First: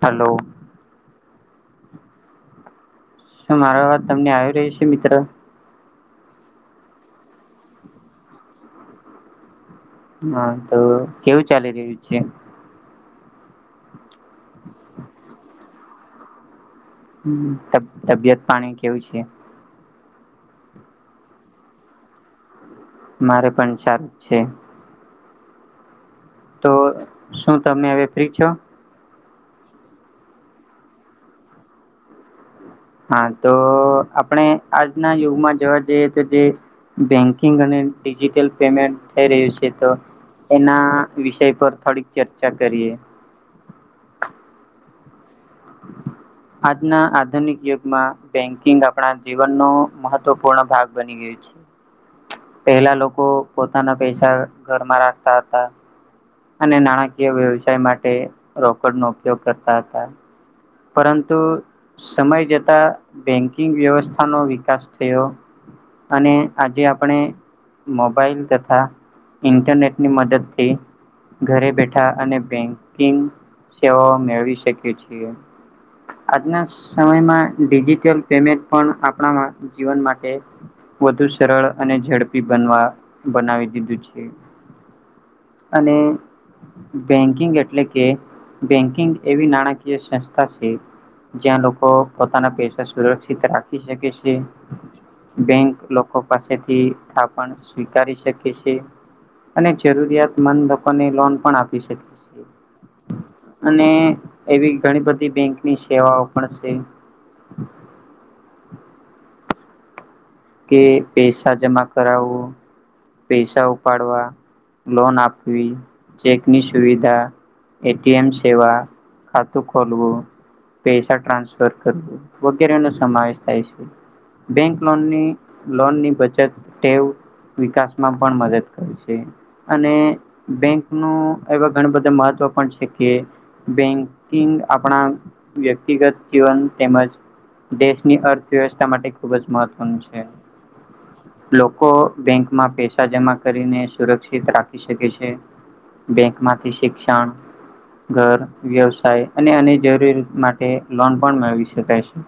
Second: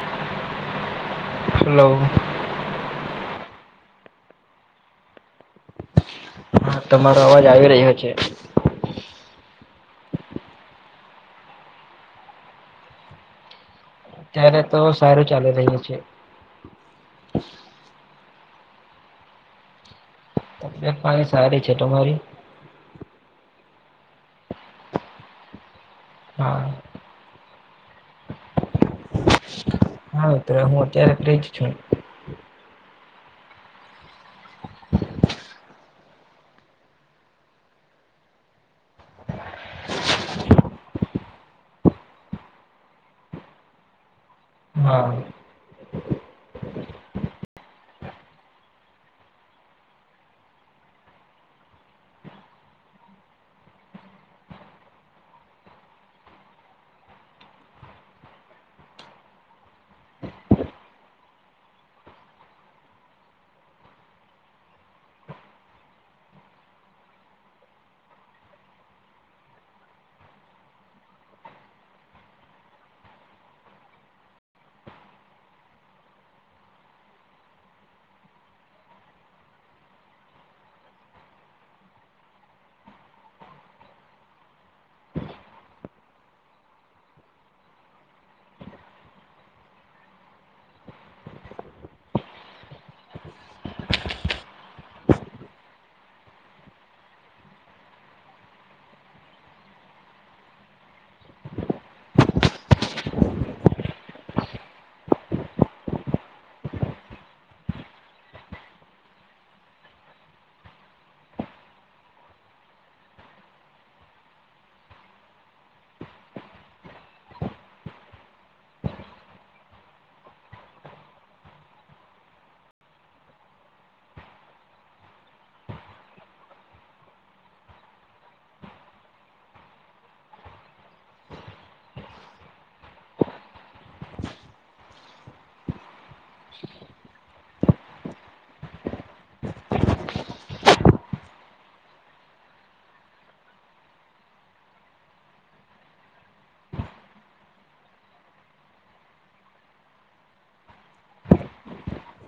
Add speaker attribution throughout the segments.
Speaker 1: Hello
Speaker 2: hello
Speaker 1: શું મારો વાત તમને આવી રહી છે મિત્ર
Speaker 2: હા તમારો અવાજ આવી રહ્યો છે
Speaker 1: હા તો કેવું ચાલી રહ્યું છે
Speaker 2: અત્યારે તો સારું ચાલી રહ્યું છે
Speaker 1: તબિયત પાણી કેવું છે
Speaker 2: તબિયત મારી સારી છે તમારી
Speaker 1: મારે પણ સારું છે
Speaker 2: હા
Speaker 1: તો શું તમે હવે ફ્રી છો
Speaker 2: હાત હું અત્યારે ફજ છું
Speaker 1: હા તો આપણે આજના યુગમાં જોવા જઈએ તો જે બેંકિંગ અને ડિજિટલ પેમેન્ટ થઈ રહ્યું છે તો એના વિષય પર થોડીક ચર્ચા કરીએ
Speaker 2: હા [unintelligible]
Speaker 1: આજના આધુનિક યુગમાં બેન્કિંગ આપણા જીવનનો મહત્વપૂર્ણ ભાગ બને ગઈ પેલા લોકો પોતાના પૈસા ઘરમાં રાખતા હતા અને નાણાકીય વ્યવસાય માટે રોકડ નો ઉપયોગ કરતા હતા પરંતુ સમય જતા બેંકિંગ વ્યવસ્થાનોો વિકાસ થયો અને આજે આપણે મોબાઈલ તથા ઇન્ટરનેટની મદદથી ઘરે બેઠા અને બેંકિંગ સેવાઓ મેળવી શકીએ છીએ આજના સમયમાં ડિજિટલ પેમેન્ટ પણ આપણા જીવન માટે વધુ સરળ અને ઝડપી બનવા બનાવી દીધું છે અને બેન્કિંગ એટલે કે બેન્કિંગ એવી નાણાકીય સંસ્ જ્યાં લોકો પોતાના પૈસા સુરક્ષિત રાખી શકે છે બેંક લોકો પાસેથી થાપણ સ્વીકારી શકે છે અને જરૂરિયાતમંદ લોકોને લોન પણ આપી શકે છેએ અને એવી ઘણી બધી બેંકની સેવાઓ પણ છે કે પૈસા જમા કરાવું પૈસા ઉપાડવા લોન આપવી ચેકની સુવિધા એટી એમ સેવા ખાતું ખોલવું પૈસા ટ્રાન્સફર કરવું વગેરે નો સમાવેશ થાય છે. બેંક લોનની લોનની બચત ટેવ વિકાસ માં પણ મદદ કરે છે. અને બેંક ન એવા ઘણા બધા મહત્વ પણ છે કે બેંકિંગ આપણા વ્યક્તિગત જીવન તેમજ દેશની અર્થવ્યવસ્થા માટે ખુબ જ મહત્વનું છે. લોકો બેંકમાં પેશ જમા કરીને સુરક્ષિત રાખી શકે છે બેંકમાંથી શિક્ષણ ઘર વ્યવસાય અને અન્ય જરૂરી માટે લોન પણ મેળવી શકાય છે.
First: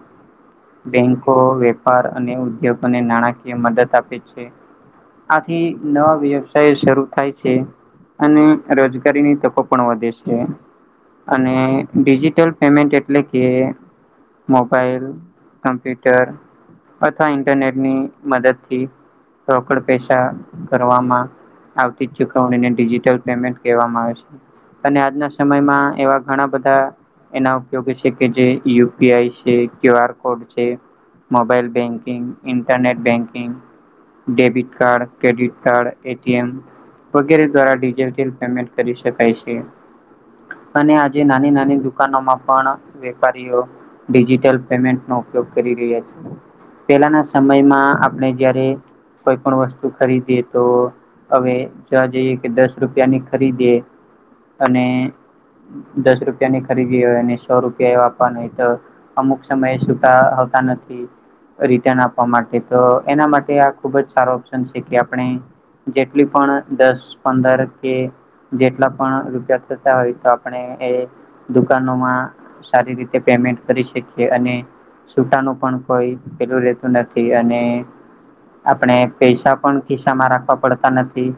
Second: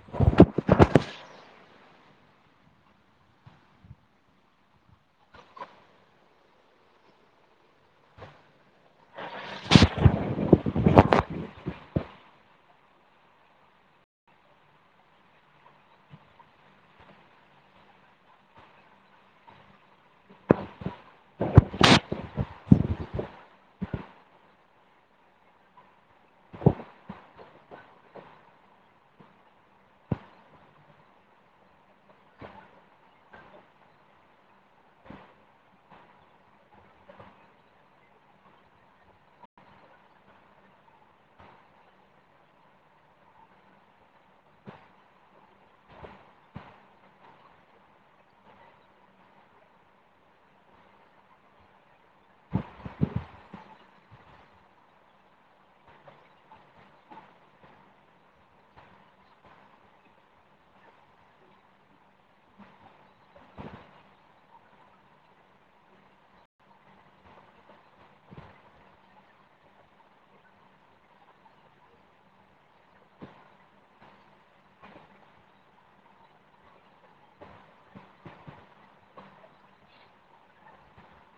Speaker 1: બેંકો વેપાર અને ઉદ્યોગોને નાણાકીય મદદ આપે છે. આથી નવા વ્યવસાય શરૂ થાય છે. અને રોજગારીની તકો પણ વધે છે. અને ડિજિટલ પેમેન્ટ એટલે કે મોબાઈલ કમ્પ્યુટર અથા ઇન્ટરનેટ ની મદદથી રોકડ પેસા કરવામાં આવતી જ ચુકવણીને ડિજિટલ પેમેન્ટ કેવામાં આવે છે. અને આજના સમયમાં એવા ઘણા બધા એના ઉપયોગ છે કે જે યુ. પી. આઈ. છે ક્યુ. આર. કોડ છે. Mobile banking internet banking debit card credit card A. T. M. વગેરે દ્વારા ડિજેટીયલ પેમેન્ટ કરી શકાય છે. અને આજે નાની નાની દુકાનોમાં પણ વેપારીઓ ડિજિટલ પેમેન્ટનો ઉપયોગ કરી રહ્યા છે. પેલાંના સમયમાં આપણે જ્યારે પણ વસ્તુ ખરીદીએ તો હવે જોવા જઈએ કે દસ રૂપિયા ની ખરીદીએ અને દસ રૂપિયાની ખરીદી હોય અને સો રૂપિયા એ આપવાના હોય તો અમુક સમયે છટા આવતા નથી. રિટર્ન આપવા માટે તો એના માટે આ ખુબ જ સારો ઓપ્શન છે કે આપણે જેટલી પણ દસ પંદર કે જેટલા પણ રૂપિયા થતા હોય તો આપણે એ દુકાનોમાં સારી રીતે પેમેન્ટ કરી શકીએ અને છુટા નુ પણ કોઈ પેલું રહેેતું નથી અને આપણે પૈસા પણ ખિસ્સા માં રાખવા પડતા નથી.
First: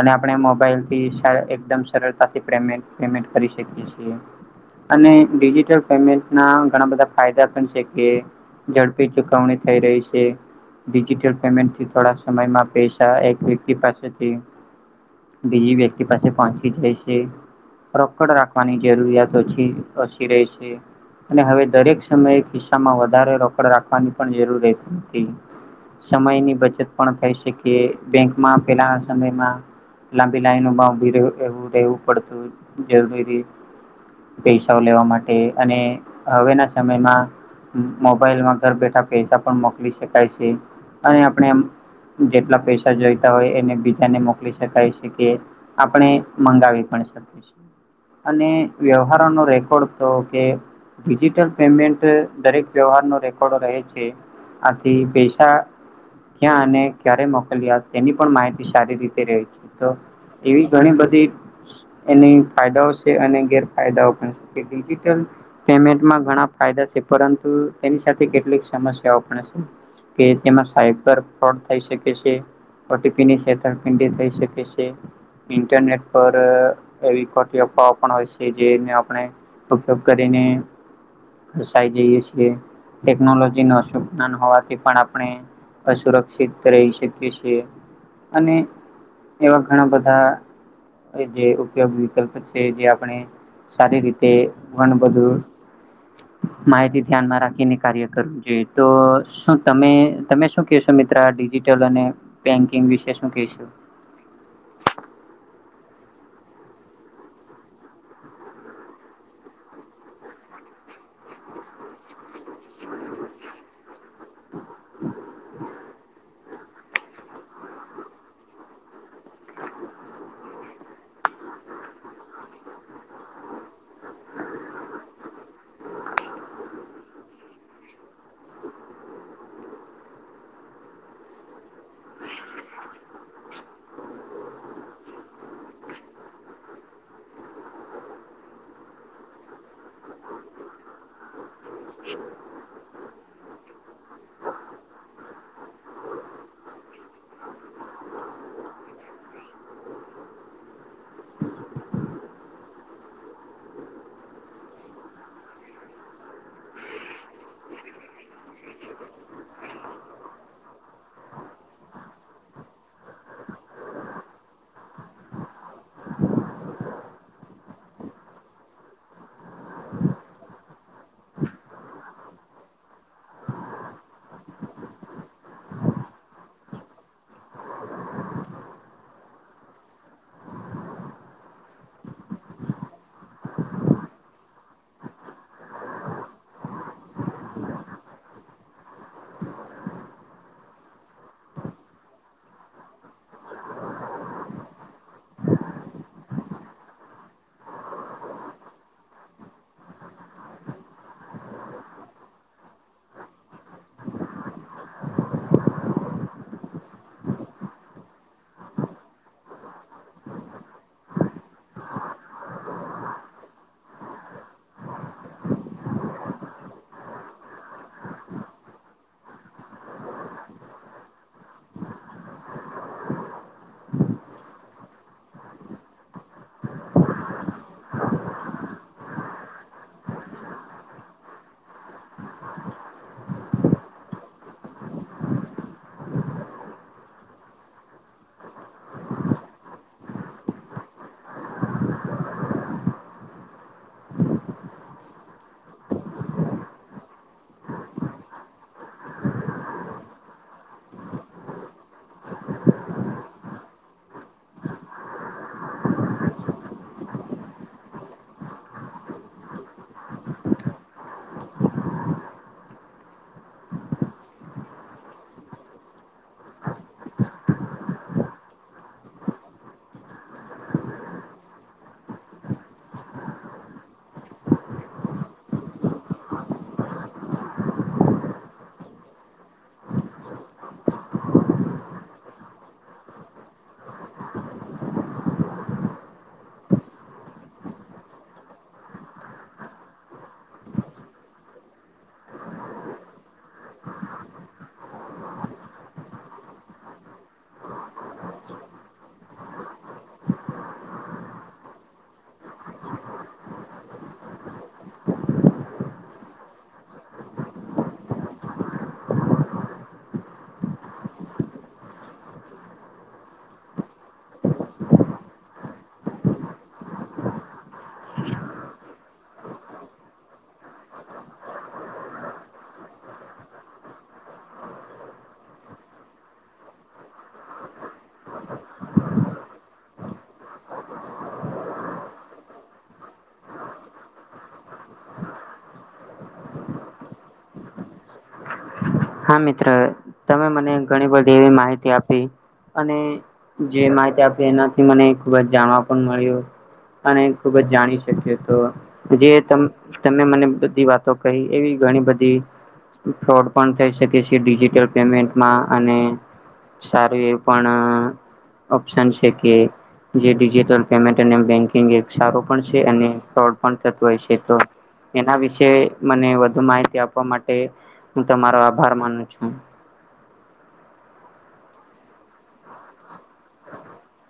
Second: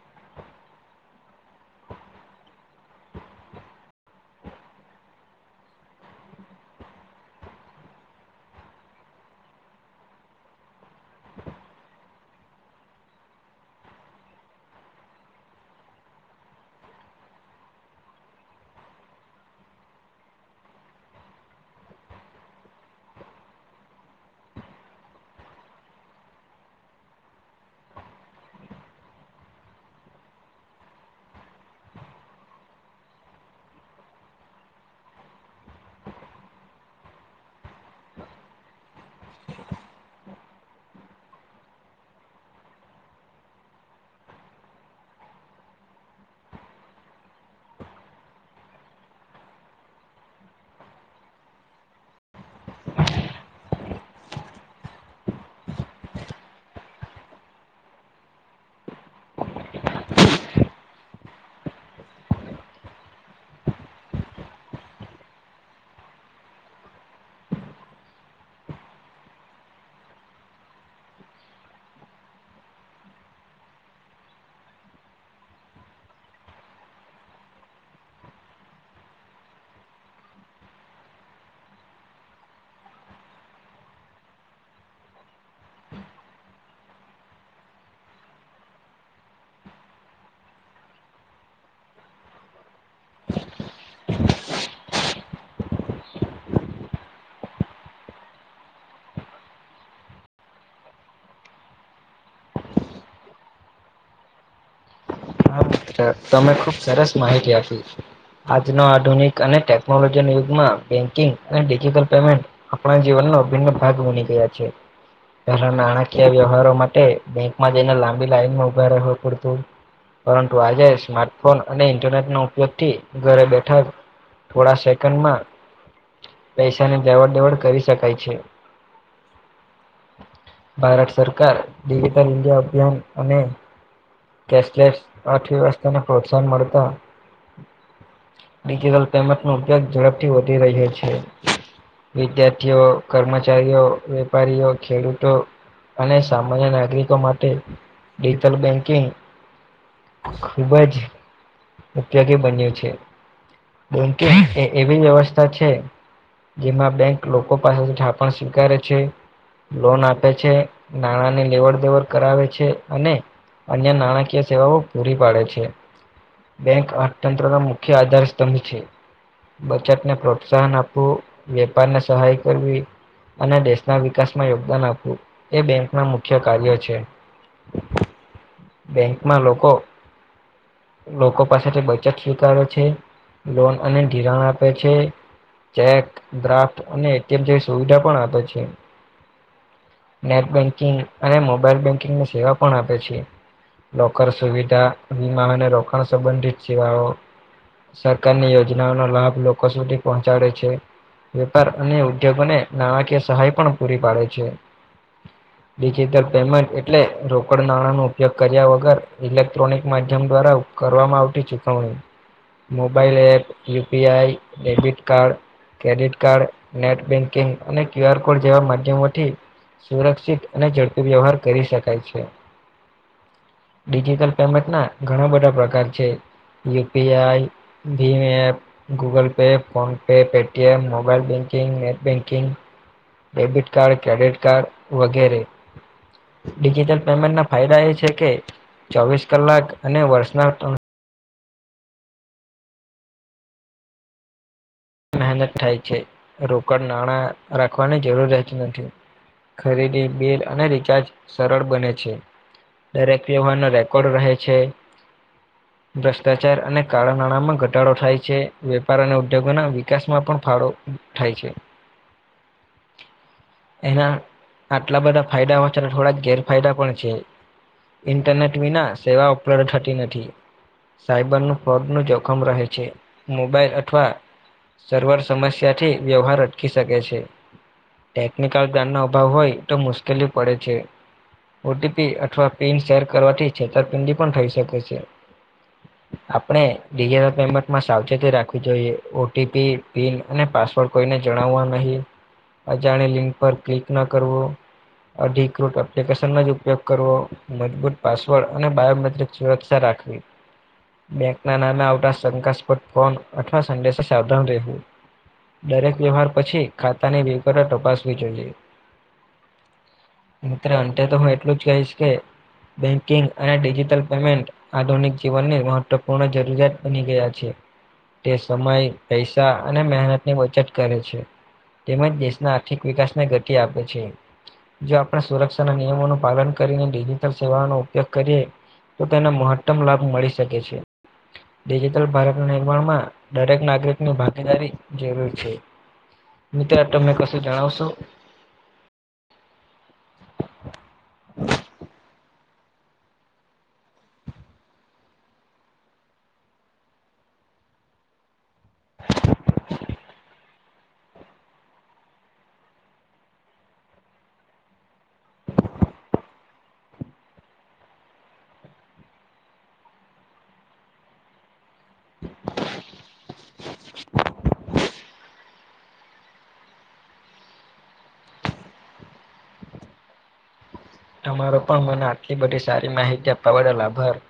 Speaker 1: અને આપણે મોબાઈલથી એકદમ સરળતાથી પેમેન્ટ પેમેન્ટ કરી શકીએ છીએ. અને ડિજિટલ પેમેન્ટ ના ઘણા બધા ફાયદા પણ છે કે ઝડપી ચુકવણી થઈ રહી છે, ડિજિટલ પેમેન્ટથી થોડા સમયમાં પૈસા એક વ્યક્તિ પાસેથી બીજી વ્યક્તિ પાસે પહોંચી ગયી છે. રોકડ રાખવાની જરૂરિયાત ઓછી ઓછી રહે છે. અને હવે દરેક સમયે ખિસ્સા માં વધારે રોકડ રાખવાની પણ જરૂરત રે તી સમયની બચત પણ થઈ શકીએ બેંકમાં પેલા સમયમાં લાંબી લાઈનોમાં ઉભી રેવું રહેવું પડતું જરૂરી પૈસાઓ લેવા માટે અને હવેના સમયમાં મોબાઈલમાં ઘર બેઠા પૈસા પણ મોકલી શકાય છે અને આપણે એમ જેટલા પૈસા જોઈતા હોય એને બીજાને મોકલી શકાય છે કે આપણે મંગાવી પણ શકી છે. અને વ્યવહારો નો રેકોર્ડ તો કે ડિજિટલ પેમેન્ટ દરેક વ્યવહારનો રેકોર્ડો રહે છે આથી પૈસા ક્યાં અને ક્યારે મોકલ્યા તેની પણ માહિતી સારી રીતે રહી છે તો એવી ઘણી બધી એની ફાયદાઓ છે અને ગેરફાયદાઓ પણ છે એ ડિજિટલ પેમેન્ટમાં ઘણા ફાયદા છે પરંતુ એની સાથે કેટલીક સમસ્યાઓ પણ છે કે તેમાં સાયબર થઈ શકે છે ઓ. ટી. પી. ની છેતરપિંડી થઈ શકે છે. ઇન્ટરનેટ પર એવી ખોટી અફવા ઓ પણ હોય છે જેને આપણે ઉપયોગ કરીને ફસાઈ જઈએ છીએ. ટેકનોલોજી નો કસુ જ્ઞાન હોવાથી પણ આપણે અસુર [unintelligible] રહી શકીએ છીએ અને એવા ઘણા બધા જે ઉપયોગ વિકલ્પ છે જે આપણે સારી રીતે વન બધું માહિતી ધ્યાનમાં રાખીને કાર્ય કરવું જોઈએ તો શું તમે તમે શું કેશો મિત્ર આ ડિજિટલ અને બેંકિંગ વિશે શું કશું
Speaker 2: હા મિત્ર તમે ખુબ સરસ માહિતી આપી આજના આધુનિક અને ટેકનોલોજી યુગમાં બેન્કિંગ અને ડિજટલ પેમેન્ટ આપણા જીવનનો અભિન્ન ભાગ બની ગયા છે નાણાકીય વ્યવહારોમાં બેંકમાં જઈને લાંબી લાઈન માં ઉભા રહે પૂડતું પરંતુ આજે સ્માર્ટફોન અને ઇન્ટરનેટ ન ઉપયોગ થી ઘરે બેઠા થોડા સેકન્ડ માં પૈસા ની દવડ દેવડ કરી શકાય છે ભારત સરકાર ડિજિટલ ઇન્ડિયા અભિયાન અને કેશલેસ અર્થવ્યવસ્થાને પ્રોત્સાહન મળતા ડિજિટલ પેમેન્ટ નો ઉપયોગ ઝડપથી વધી રહ્યો છે વિદ્યાર્થીઓ કર્મચારીઓ વેપારીઓ ખેડૂતો અને સામાન્ય નાગરિકો માટે ડિજટલ બેંકિંગ ખુબ જ ઉપયોગી બન્યું છે બોમકે એવી વ્યવસ્થા છે જેમાં બેંક લોકો પાસેથી થાપણ સ્વીકારે છે લોન આપે છે નાણાં ની લેવડ દેવડ કરાવે છે અને અન્ય નાણાકીય સેવાઓ પૂરી પાડે છે બેંક આ તંત્ર ના મુખ્ય આધાર સ્તંભ છે બચતને પ્રોત્સાહન આપવું વેપારને સહાય કરવી અને દેશના વિકાસમાં યોગદાન આપવું એ બેંક ના મુખ્ય કાર્ય છે બેંકમાં લોકો લોકો પાસેથી બચત સ્વીકારારે છે લોન અને ઘિરાણ આપે છે ચેક ડ્રાફ્ટ અને એટીમ જેવી સુવિધા પણ આપ છે નેટ બેન્કિંગ અને મોબાઈલ બેન્કિંગની સેવા પણ આપે છે લોકર સુવિધા વીમા અને રોકાણ સંબંધિત સેવાઓ સરકારની યોજનાઓ ન લાભ લોકો સુધી પહોંચાડે છે વેપાર અને ઉદ્યોગોને નાણાકીય સહાય પણ પૂરી પાડે છે ડિજિટલ પેમેન્ટ એટલે રોકડ નાણાં ન ઉપયોગ કર્યા વગર ઇલે ્ટ્રોનિક માધ્યમ દ્વારા કરવામાં આવતી ચુકવણી mobile app UPI debit card credit card net banking અને ક્યુ આર કોડ જેવા માધ્યમોથી સુરક્ષિત અને ઝડપી વ્યવહાર કરી શકાય છે ડિજિટલ ના ઘણા બધા પ્રકાર છે યુપીઆઈીપ Google Pay PhonePe Paytm mobile banking net banking debit card credit card વગેરે ડિજિટલ પેમેન્ટ ના ફાયદા એ છે કે ચોવીસ કલાક અને વર્ષના્ર મહેનત થાય છે રોકડ નાણાં રાખવાની જરૂરત નથી ખરીદી બિલ અને રિચાર્જ સરળ બને છે દરેક વ્યવહારનો રેકોર્ડ રહે છે ભ્રષ્ટાચાર અને કાળા નાણામાં ઘટાડો થાય છે વેપાર અને ઉદ્યોગોના વિકાસમાં પણ ફાળો થાય છે એના આટલા બધા ફાયદા હો છે અને થોડા ગેરફાયદા પણ છે ઇન્ટરનેટ વિના સેવા ઉપલબ્ધ થતી નથી સાઈબર ન ફોગ નું જોખમ રહે છે મોબાઈલ અથવા સર્વર સમસ્યાથી વ્યવહાર અટકી શકે છે ટેકનિકલ ધ્ઞાન નો અભાવ હોય તો મુશ્કેલી પડે છે ઓટીપી અથવા પિન શેર કરવાથી છેતરપિંડી પણ થઈ શકે છે આપણેિજટલ પેમેન્ટમાં સાવચેતી રાખવી જોઈએ ઓકે ટીપી પિન અને પાસવર્ડ કોઈને જણાવવા નહીં અજાણે લિંક પર ક્લિક ન કરવો ઢીક્રૂટ એપ્લિકેશનનો જ ઉપયોગ કરવો મજબૂત પાસવર્ડ અને બાયોમેટ્રિક સુરક્ષા રાખવી બેંકના નામે આવતા શંકાસ્પદ કોન અથવા સંદેશ સાવધાન રહેવું દરેક વ્યવહાર પછી ખાતાની વગર તપાસવી જોઈએ મિત્ર અંતે તો હું એટલું જ કહીશ કે બેંકિંગ અને ડિજિટલ પેમેન્ટ આધુનિક જીવનની મહત્વપૂર્ણ જરૂરિયાત બની ગયા છે તે સમય પૈસા અને મહેનત ની બચત કરે છે તેમજ દેશના આર્થિક વિકાસને ગતિ આપે છે જો આપણે સુરક્ષાના નિયમોનું પાલન કરીને ડિજિટલ સેવાનો ઉપયોગ કરીએ તો તેને મહત્તમ લાભ મળી શકે છે. ડિજિટલ ભારત નિર્માણમાં દરેક નાગરિક ની ભાગીદારી જરૂર છે મિત્ર તને કશું જણાવશો.
Speaker 1: હા મિત્ર તમે મને ઘણી બધી એવી માહિતી આપી અને જે માહિતી આપી એનાથી મને ખુબ જ જાણવા પણ મળ્યું અને ખુબ જ જાણી શકીએ તો જે તમે મને બધી વાત તો કઈ એવી ઘણી બધી ફ્રોડ પણ થઈ શકે ડિજિટલ પેમેન્ટમાં અને સારું એવું પણ ઓપ્શન છે કે જેટલ પેન્ટંગ સ હોય છે એના વિશે મને વધુ માહિતી આપવા માટે હું તમારો આભાર માનું છું
Speaker 2: તમારો પણ મને આટલી બધી સારી માહિતી આપવા બદલ આાભાર